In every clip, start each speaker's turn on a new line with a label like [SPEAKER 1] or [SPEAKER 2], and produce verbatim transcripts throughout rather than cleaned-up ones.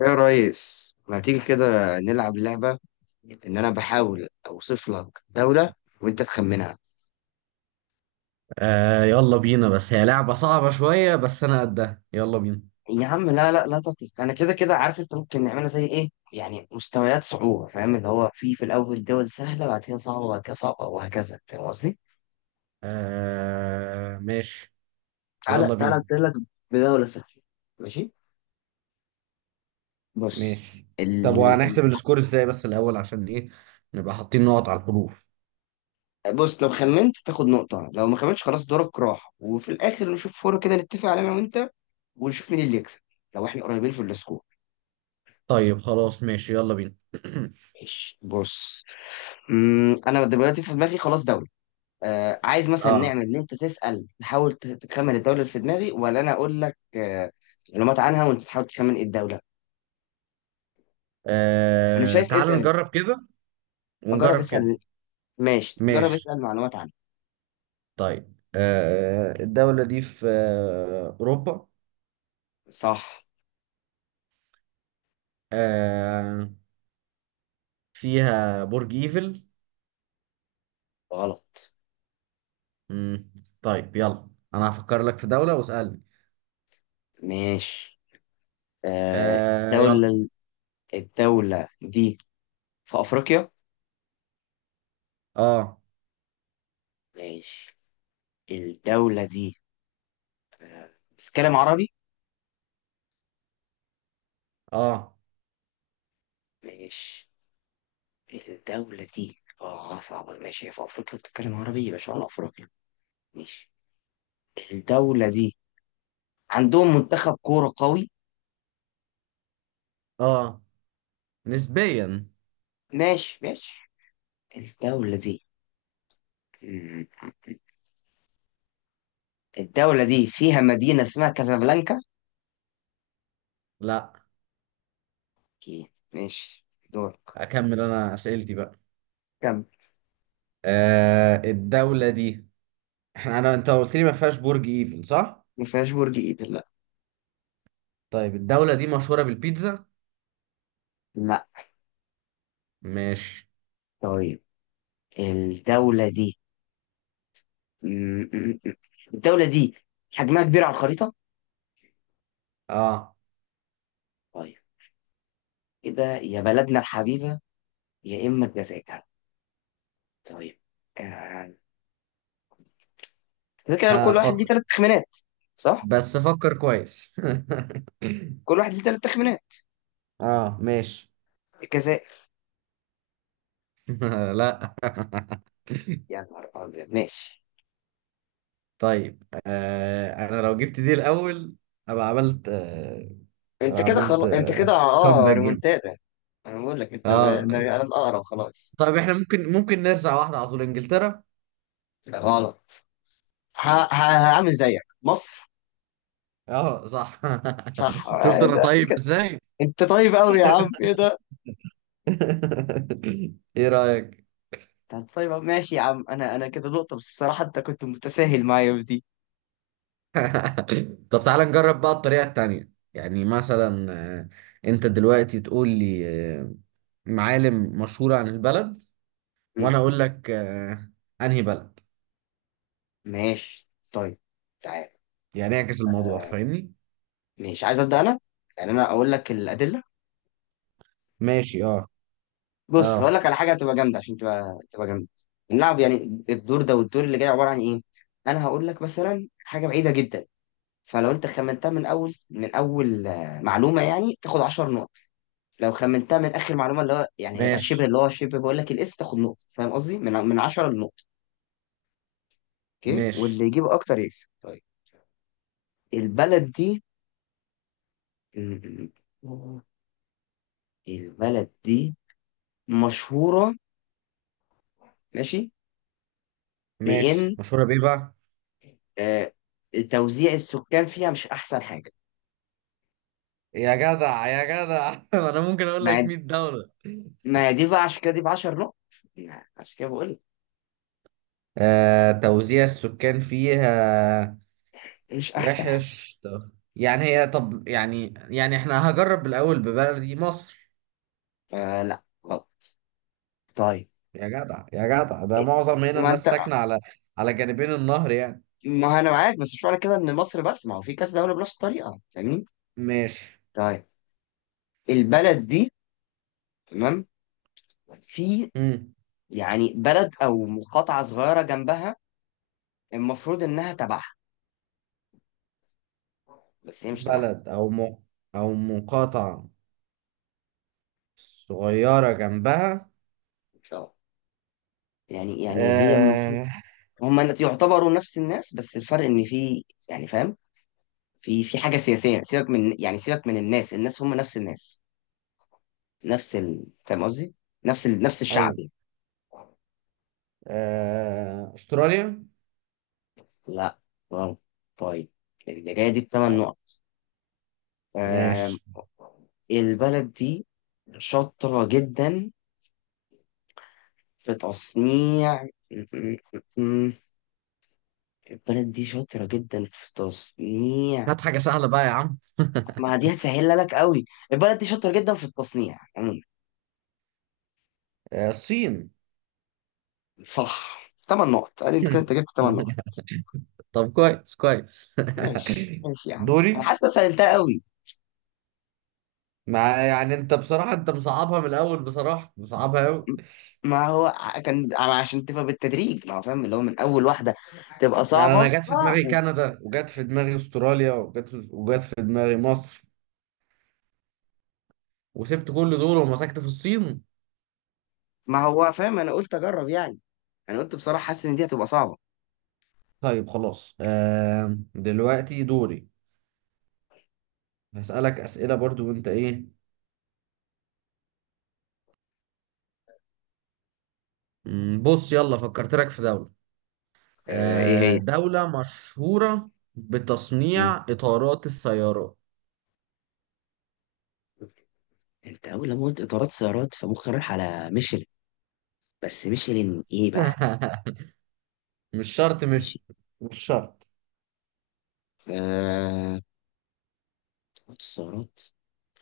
[SPEAKER 1] يا ريس ما تيجي كده نلعب لعبة إن أنا بحاول أوصف لك دولة وأنت تخمنها.
[SPEAKER 2] آه يلا بينا، بس هي لعبة صعبة شوية، بس أنا قدها. يلا بينا.
[SPEAKER 1] يا عم لا لا لا تقلق، أنا كده كده عارف. أنت ممكن نعملها زي إيه، يعني مستويات صعوبة، فاهم؟ اللي هو في في الأول دول سهلة، بعد كده صعبة، بعد كده صعبة وهكذا، فاهم قصدي؟
[SPEAKER 2] آه ماشي.
[SPEAKER 1] تعالى
[SPEAKER 2] يلا
[SPEAKER 1] تعالى
[SPEAKER 2] بينا
[SPEAKER 1] أبتدي لك بدولة سهلة، ماشي؟ بص.
[SPEAKER 2] ماشي.
[SPEAKER 1] ال...
[SPEAKER 2] طب
[SPEAKER 1] ال...
[SPEAKER 2] وهنحسب السكور ازاي بس الأول عشان إيه؟ نبقى حاطين نقط على الحروف.
[SPEAKER 1] بص، لو خمنت تاخد نقطة، لو ما خمنتش خلاص دورك راح، وفي الآخر نشوف فورة كده نتفق عليها أنا وأنت ونشوف مين اللي يكسب لو إحنا قريبين في السكور.
[SPEAKER 2] طيب خلاص ماشي، يلا بينا.
[SPEAKER 1] ماشي، بص. مم، انا دلوقتي في دماغي خلاص دولة. آه، عايز مثلا
[SPEAKER 2] آه,
[SPEAKER 1] نعمل ان انت تسأل تحاول ت- تخمن الدولة اللي في دماغي، ولا انا اقول لك آه معلومات عنها وانت تحاول تخمن ايه الدولة. انا
[SPEAKER 2] آه
[SPEAKER 1] شايف
[SPEAKER 2] تعال
[SPEAKER 1] اسأل انت.
[SPEAKER 2] نجرب كده
[SPEAKER 1] جرب
[SPEAKER 2] ونجرب كده.
[SPEAKER 1] اسأل، ماشي جرب
[SPEAKER 2] ماشي
[SPEAKER 1] اسأل معلومات عنها.
[SPEAKER 2] طيب. آه الدولة دي في آه أوروبا.
[SPEAKER 1] صح.
[SPEAKER 2] آه فيها برج إيفل.
[SPEAKER 1] غلط.
[SPEAKER 2] مم. طيب يلا، أنا هفكر لك في دولة واسألني.
[SPEAKER 1] ماشي. آه،
[SPEAKER 2] آه يلا.
[SPEAKER 1] دولة. الدولة دي في افريقيا.
[SPEAKER 2] اه.
[SPEAKER 1] ماشي. الدولة دي آه، بتتكلم عربي.
[SPEAKER 2] اه.
[SPEAKER 1] ماشي، الدولة دي اه صعبة. ماشي، هي في افريقيا بتتكلم عربي، يبقى شمال افريقيا. ماشي، الدولة دي عندهم منتخب كورة قوي.
[SPEAKER 2] اه نسبيا.
[SPEAKER 1] ماشي ماشي، الدولة دي مم. الدولة دي فيها مدينة اسمها كازابلانكا.
[SPEAKER 2] لا
[SPEAKER 1] اوكي ماشي، دورك.
[SPEAKER 2] اكمل انا اسئلتي بقى.
[SPEAKER 1] كم؟
[SPEAKER 2] آه الدولة دي، احنا انا انت قلت لي ما فيهاش برج ايفل صح؟
[SPEAKER 1] ما فيهاش برج ايفل، لا.
[SPEAKER 2] طيب الدولة دي مشهورة بالبيتزا؟
[SPEAKER 1] لا.
[SPEAKER 2] ماشي.
[SPEAKER 1] طيب، الدولة دي مم، مم، مم. الدولة دي حجمها كبير على الخريطة.
[SPEAKER 2] اه
[SPEAKER 1] طيب كده، يا بلدنا الحبيبة يا إما الجزائر. طيب، آه، كده كده
[SPEAKER 2] ها،
[SPEAKER 1] كل واحد ليه
[SPEAKER 2] فكر،
[SPEAKER 1] ثلاث تخمينات، صح؟
[SPEAKER 2] بس فكر كويس.
[SPEAKER 1] كل واحد ليه ثلاث تخمينات
[SPEAKER 2] اه ماشي.
[SPEAKER 1] كذا.
[SPEAKER 2] لا.
[SPEAKER 1] يا نهار أبيض، ماشي.
[SPEAKER 2] طيب آه انا لو جبت دي الاول ابقى عملت آه،
[SPEAKER 1] أنت
[SPEAKER 2] ابقى
[SPEAKER 1] كده
[SPEAKER 2] عملت
[SPEAKER 1] خلاص، أنت كده
[SPEAKER 2] آه
[SPEAKER 1] أه
[SPEAKER 2] كومباك جيم.
[SPEAKER 1] ريمونتادا. أنا بقول لك أنت ب...
[SPEAKER 2] اه
[SPEAKER 1] أنا الأقرب خلاص.
[SPEAKER 2] طيب احنا ممكن ممكن نرجع واحدة على طول: انجلترا.
[SPEAKER 1] غلط. ه... ه... هعمل زيك مصر.
[SPEAKER 2] اه صح.
[SPEAKER 1] صح
[SPEAKER 2] شفت
[SPEAKER 1] آه،
[SPEAKER 2] انا
[SPEAKER 1] بس
[SPEAKER 2] طيب
[SPEAKER 1] كده.
[SPEAKER 2] ازاي.
[SPEAKER 1] أنت طيب أوي يا عم، إيه ده؟
[SPEAKER 2] ايه رأيك؟
[SPEAKER 1] أنت طيب أوي. ماشي يا عم، أنا أنا كده نقطة، بس بصراحة أنت كنت متساهل معايا في دي.
[SPEAKER 2] طب تعالى نجرب بقى الطريقة التانية، يعني مثلا آه، انت دلوقتي تقول لي آه، معالم مشهورة عن البلد،
[SPEAKER 1] مم.
[SPEAKER 2] وانا اقول لك آه، انهي بلد.
[SPEAKER 1] ماشي طيب، تعال.
[SPEAKER 2] يعني اعكس الموضوع،
[SPEAKER 1] آه،
[SPEAKER 2] فاهمني؟
[SPEAKER 1] ماشي، عايز أبدأ أنا؟ يعني أنا أقول لك الأدلة.
[SPEAKER 2] ماشي. اه.
[SPEAKER 1] بص، هقول
[SPEAKER 2] اه
[SPEAKER 1] لك على حاجه هتبقى جامده، عشان تبقى تبقى جامده اللعب يعني. الدور ده والدور اللي جاي عباره عن ايه، انا هقول لك مثلا حاجه بعيده جدا. فلو انت خمنتها من اول من اول آه، معلومه، يعني تاخد 10 نقط. لو خمنتها من اخر معلومه اللي هو يعني هيبقى
[SPEAKER 2] ماشي.
[SPEAKER 1] شبه، اللي هو شبه بقول لك الاسم، تاخد نقطه. فاهم قصدي؟ من من عشرة لنقطه. اوكي،
[SPEAKER 2] ماشي.
[SPEAKER 1] واللي يجيب اكتر يكسب. طيب، البلد دي م- م- البلد دي مشهوره. ماشي.
[SPEAKER 2] ماشي
[SPEAKER 1] بان
[SPEAKER 2] مشهورة بيه بقى.
[SPEAKER 1] آه، توزيع السكان فيها مش احسن حاجه.
[SPEAKER 2] يا جدع يا جدع، انا ممكن اقول
[SPEAKER 1] مع.
[SPEAKER 2] لك مية.
[SPEAKER 1] ما هي دي بقى عشان كده دي ب 10 نقط، يعني عشان كده بقول لك
[SPEAKER 2] آه، توزيع السكان فيها
[SPEAKER 1] مش احسن حاجه.
[SPEAKER 2] وحش. طب- يعني هي، طب يعني، يعني احنا هجرب الأول ببلدي مصر.
[SPEAKER 1] آه لا، غلط. طيب،
[SPEAKER 2] يا جدع يا جدع، ده معظم هنا
[SPEAKER 1] ما انت
[SPEAKER 2] الناس ساكنة على على جانبين النهر يعني.
[SPEAKER 1] ما انا معاك، بس مش معنى كده ان مصر بس، ما هو في كذا دوله بنفس الطريقه، فاهمين.
[SPEAKER 2] ماشي.
[SPEAKER 1] طيب، البلد دي تمام، في
[SPEAKER 2] مم.
[SPEAKER 1] يعني بلد او مقاطعه صغيره جنبها، المفروض انها تبعها بس هي مش تبعها.
[SPEAKER 2] بلد أو م... أو مقاطعة صغيرة جنبها.
[SPEAKER 1] ان شاء الله يعني يعني هي المفروض
[SPEAKER 2] آه...
[SPEAKER 1] هم يعتبروا نفس الناس، بس الفرق ان في يعني فاهم، في في حاجه سياسيه. سيبك من يعني سيبك من الناس، الناس هم نفس الناس، نفس ال... فاهم قصدي؟ نفس ال... نفس الشعب
[SPEAKER 2] أيوه.
[SPEAKER 1] يعني.
[SPEAKER 2] آه... أستراليا.
[SPEAKER 1] لا غلط. طيب، الجاية دي بثمان
[SPEAKER 2] آه،
[SPEAKER 1] نقط. آم،
[SPEAKER 2] ماشي.
[SPEAKER 1] البلد دي شاطرة جدا في تصنيع م- م- م- البلد دي شاطرة جدا في تصنيع.
[SPEAKER 2] هات حاجة سهلة بقى يا عم.
[SPEAKER 1] ما دي هتسهلها لك قوي. البلد دي شاطرة جدا في التصنيع عموما.
[SPEAKER 2] آه، الصين.
[SPEAKER 1] صح. ثمان نقط، ادي انت كنت جبت ثمان نقط.
[SPEAKER 2] طب كويس كويس.
[SPEAKER 1] ماشي ماشي يا عم، انا
[SPEAKER 2] دوري.
[SPEAKER 1] حاسس إن أنا سهلتها قوي.
[SPEAKER 2] ما يعني انت بصراحة، انت مصعبها من الاول بصراحة، مصعبها قوي.
[SPEAKER 1] ما هو ع- كان ع- عشان تبقى بالتدريج، ما هو فاهم اللي هو من اول واحده تبقى
[SPEAKER 2] يعني
[SPEAKER 1] صعبه،
[SPEAKER 2] انا جت في
[SPEAKER 1] اه.
[SPEAKER 2] دماغي كندا، وجت في دماغي استراليا، وجت وجت في دماغي مصر، وسبت كل دول ومسكت في الصين.
[SPEAKER 1] ما هو فاهم، انا قلت اجرب يعني، انا قلت بصراحه حاسس ان دي هتبقى صعبه.
[SPEAKER 2] طيب خلاص. آه دلوقتي دوري، هسألك أسئلة برضو وانت ايه. مم، بص يلا فكرت لك في دولة،
[SPEAKER 1] آه، ايه
[SPEAKER 2] آه
[SPEAKER 1] هي؟
[SPEAKER 2] دولة مشهورة
[SPEAKER 1] مم.
[SPEAKER 2] بتصنيع إطارات السيارات.
[SPEAKER 1] انت اول لما قلت اطارات سيارات فمخي رايح على ميشلين، بس ميشلين ايه بقى.
[SPEAKER 2] مش شرط، مش
[SPEAKER 1] ماشي،
[SPEAKER 2] مش شرط
[SPEAKER 1] آه اطارات سيارات،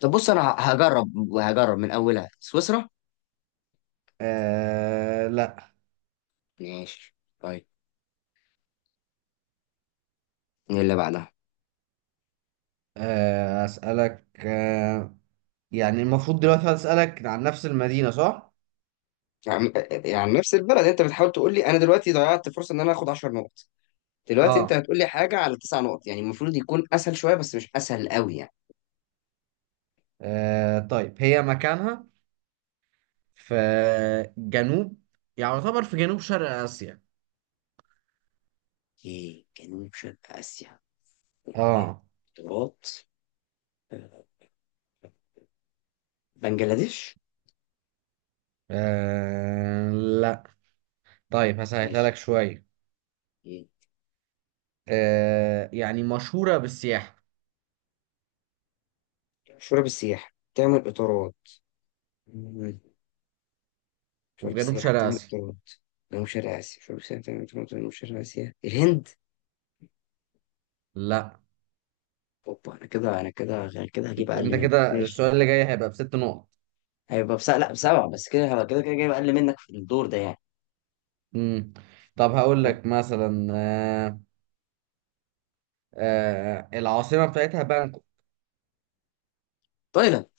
[SPEAKER 1] طب بص، انا ه- هجرب، هجرب من اولها سويسرا.
[SPEAKER 2] آه لا.
[SPEAKER 1] ماشي طيب، ايه اللي بعدها؟
[SPEAKER 2] آه أسألك آه، يعني المفروض دلوقتي هسألك عن نفس المدينة صح؟
[SPEAKER 1] يعني، يعني نفس البلد؟ انت بتحاول تقول لي انا دلوقتي ضيعت فرصه ان انا اخد 10 نقط، دلوقتي انت
[SPEAKER 2] اه,
[SPEAKER 1] هتقول لي حاجه على تسع نقط، يعني المفروض يكون اسهل شويه بس مش اسهل قوي يعني.
[SPEAKER 2] آه طيب هي مكانها في جنوب، يعني يعتبر في جنوب شرق آسيا.
[SPEAKER 1] ايه جنوب شرق اسيا؟ إيه؟
[SPEAKER 2] اه,
[SPEAKER 1] اطارات، آه، بنجلاديش.
[SPEAKER 2] آه لا. طيب هسهلها لك
[SPEAKER 1] ماشي،
[SPEAKER 2] شوية.
[SPEAKER 1] ايه؟
[SPEAKER 2] آه يعني مشهورة بالسياحة
[SPEAKER 1] شرب السياحه تعمل اطارات؟ مم. شرب
[SPEAKER 2] وفي جنوب
[SPEAKER 1] السياحه
[SPEAKER 2] شرق
[SPEAKER 1] تعمل
[SPEAKER 2] آسيا.
[SPEAKER 1] اطارات؟ جنوب شرق اسيا، شرب السياحه تعمل اطارات، جنوب شرق اسيا، الهند.
[SPEAKER 2] لا.
[SPEAKER 1] اوبا، انا كده انا كده انا كده هجيب
[SPEAKER 2] انت
[SPEAKER 1] اقل
[SPEAKER 2] انت
[SPEAKER 1] منك،
[SPEAKER 2] كده
[SPEAKER 1] ماشي.
[SPEAKER 2] السؤال اللي جاي هيبقى بست نقط.
[SPEAKER 1] هيبقى بس لا بسبعه، بس كده كده كده جايب اقل منك في الدور ده يعني.
[SPEAKER 2] مم. طب هقول
[SPEAKER 1] طيب.
[SPEAKER 2] لك مثلا آه، آه العاصمة بتاعتها بانكوك.
[SPEAKER 1] تايلاند.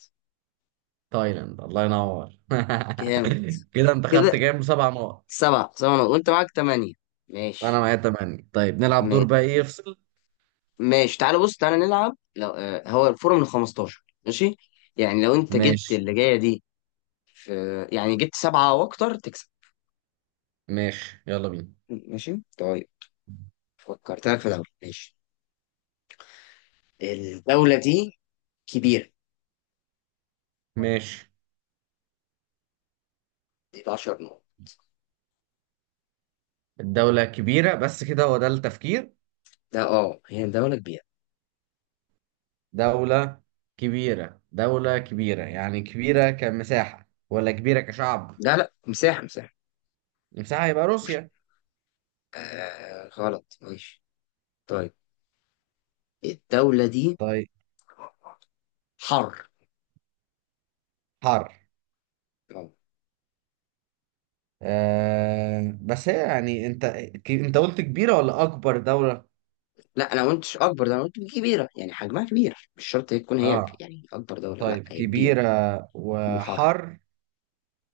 [SPEAKER 2] تايلاند الله ينور.
[SPEAKER 1] جامد.
[SPEAKER 2] كده انت
[SPEAKER 1] كده
[SPEAKER 2] خدت كام، سبع نقط.
[SPEAKER 1] سبعة سبعة نقط. وانت معاك تمانية،
[SPEAKER 2] انا
[SPEAKER 1] ماشي.
[SPEAKER 2] معايا تمانية. طيب نلعب
[SPEAKER 1] ما-
[SPEAKER 2] دور بقى ايه يفصل.
[SPEAKER 1] ماشي تعالى بص، تعالى نلعب، لو آه، هو الفورة من خمستاشر، ماشي؟ يعني لو انت جبت
[SPEAKER 2] ماشي
[SPEAKER 1] اللي جاية دي في، يعني جبت سبعة واكتر تكسب.
[SPEAKER 2] ماشي، يلا بينا
[SPEAKER 1] ماشي طيب، فكرت لك في دولة، ماشي. الدولة دي كبيرة،
[SPEAKER 2] ماشي.
[SPEAKER 1] دي ب 10 نقط.
[SPEAKER 2] الدولة كبيرة بس كده هو ده التفكير؟
[SPEAKER 1] ده اه هي دولة كبيرة.
[SPEAKER 2] دولة كبيرة، دولة كبيرة، يعني كبيرة كمساحة ولا كبيرة كشعب؟
[SPEAKER 1] لا لا، مساحة مساحة.
[SPEAKER 2] المساحة يبقى
[SPEAKER 1] مش
[SPEAKER 2] روسيا.
[SPEAKER 1] آه غلط، ماشي طيب. الدولة دي
[SPEAKER 2] طيب
[SPEAKER 1] حر.
[SPEAKER 2] حر. آه بس هي يعني انت، ك- انت قلت كبيرة ولا اكبر دولة؟
[SPEAKER 1] لا انا ما قلتش اكبر، ده انا قلت كبيره، يعني حجمها كبير، مش شرط تكون هي ك-
[SPEAKER 2] اه
[SPEAKER 1] يعني اكبر دوله، لا
[SPEAKER 2] طيب،
[SPEAKER 1] هي كبيره.
[SPEAKER 2] كبيرة
[SPEAKER 1] وحر.
[SPEAKER 2] وحر،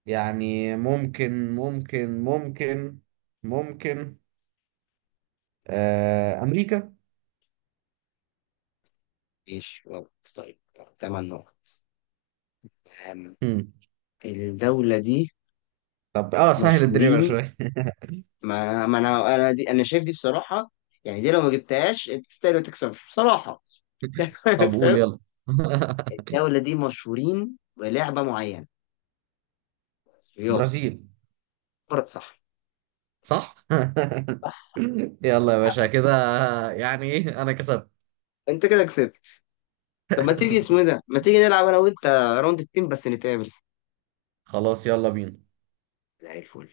[SPEAKER 2] يعني ممكن، ممكن، ممكن، ممكن آه أمريكا.
[SPEAKER 1] ماشي غلط، طيب، ثمان نقط. أم،
[SPEAKER 2] مم.
[SPEAKER 1] الدوله دي
[SPEAKER 2] طب اه سهل الدنيا بقى
[SPEAKER 1] مشهورين.
[SPEAKER 2] شوية.
[SPEAKER 1] ما ما انا انا دي انا شايف دي بصراحه، يعني دي لو ما جبتهاش انت تستاهل ما تكسبش بصراحه يعني،
[SPEAKER 2] طب قول
[SPEAKER 1] فاهم.
[SPEAKER 2] يلا.
[SPEAKER 1] الدوله دي مشهورين بلعبه معينه، رياضه.
[SPEAKER 2] برازيل.
[SPEAKER 1] برضه صح.
[SPEAKER 2] صح.
[SPEAKER 1] صح،
[SPEAKER 2] يلا يا باشا كده، يعني ايه انا كسبت.
[SPEAKER 1] انت كده كسبت. طب ما تيجي اسمه إيه ده، ما تيجي نلعب انا وانت راوند التيم بس نتقابل.
[SPEAKER 2] خلاص يلا بينا.
[SPEAKER 1] زي الفل.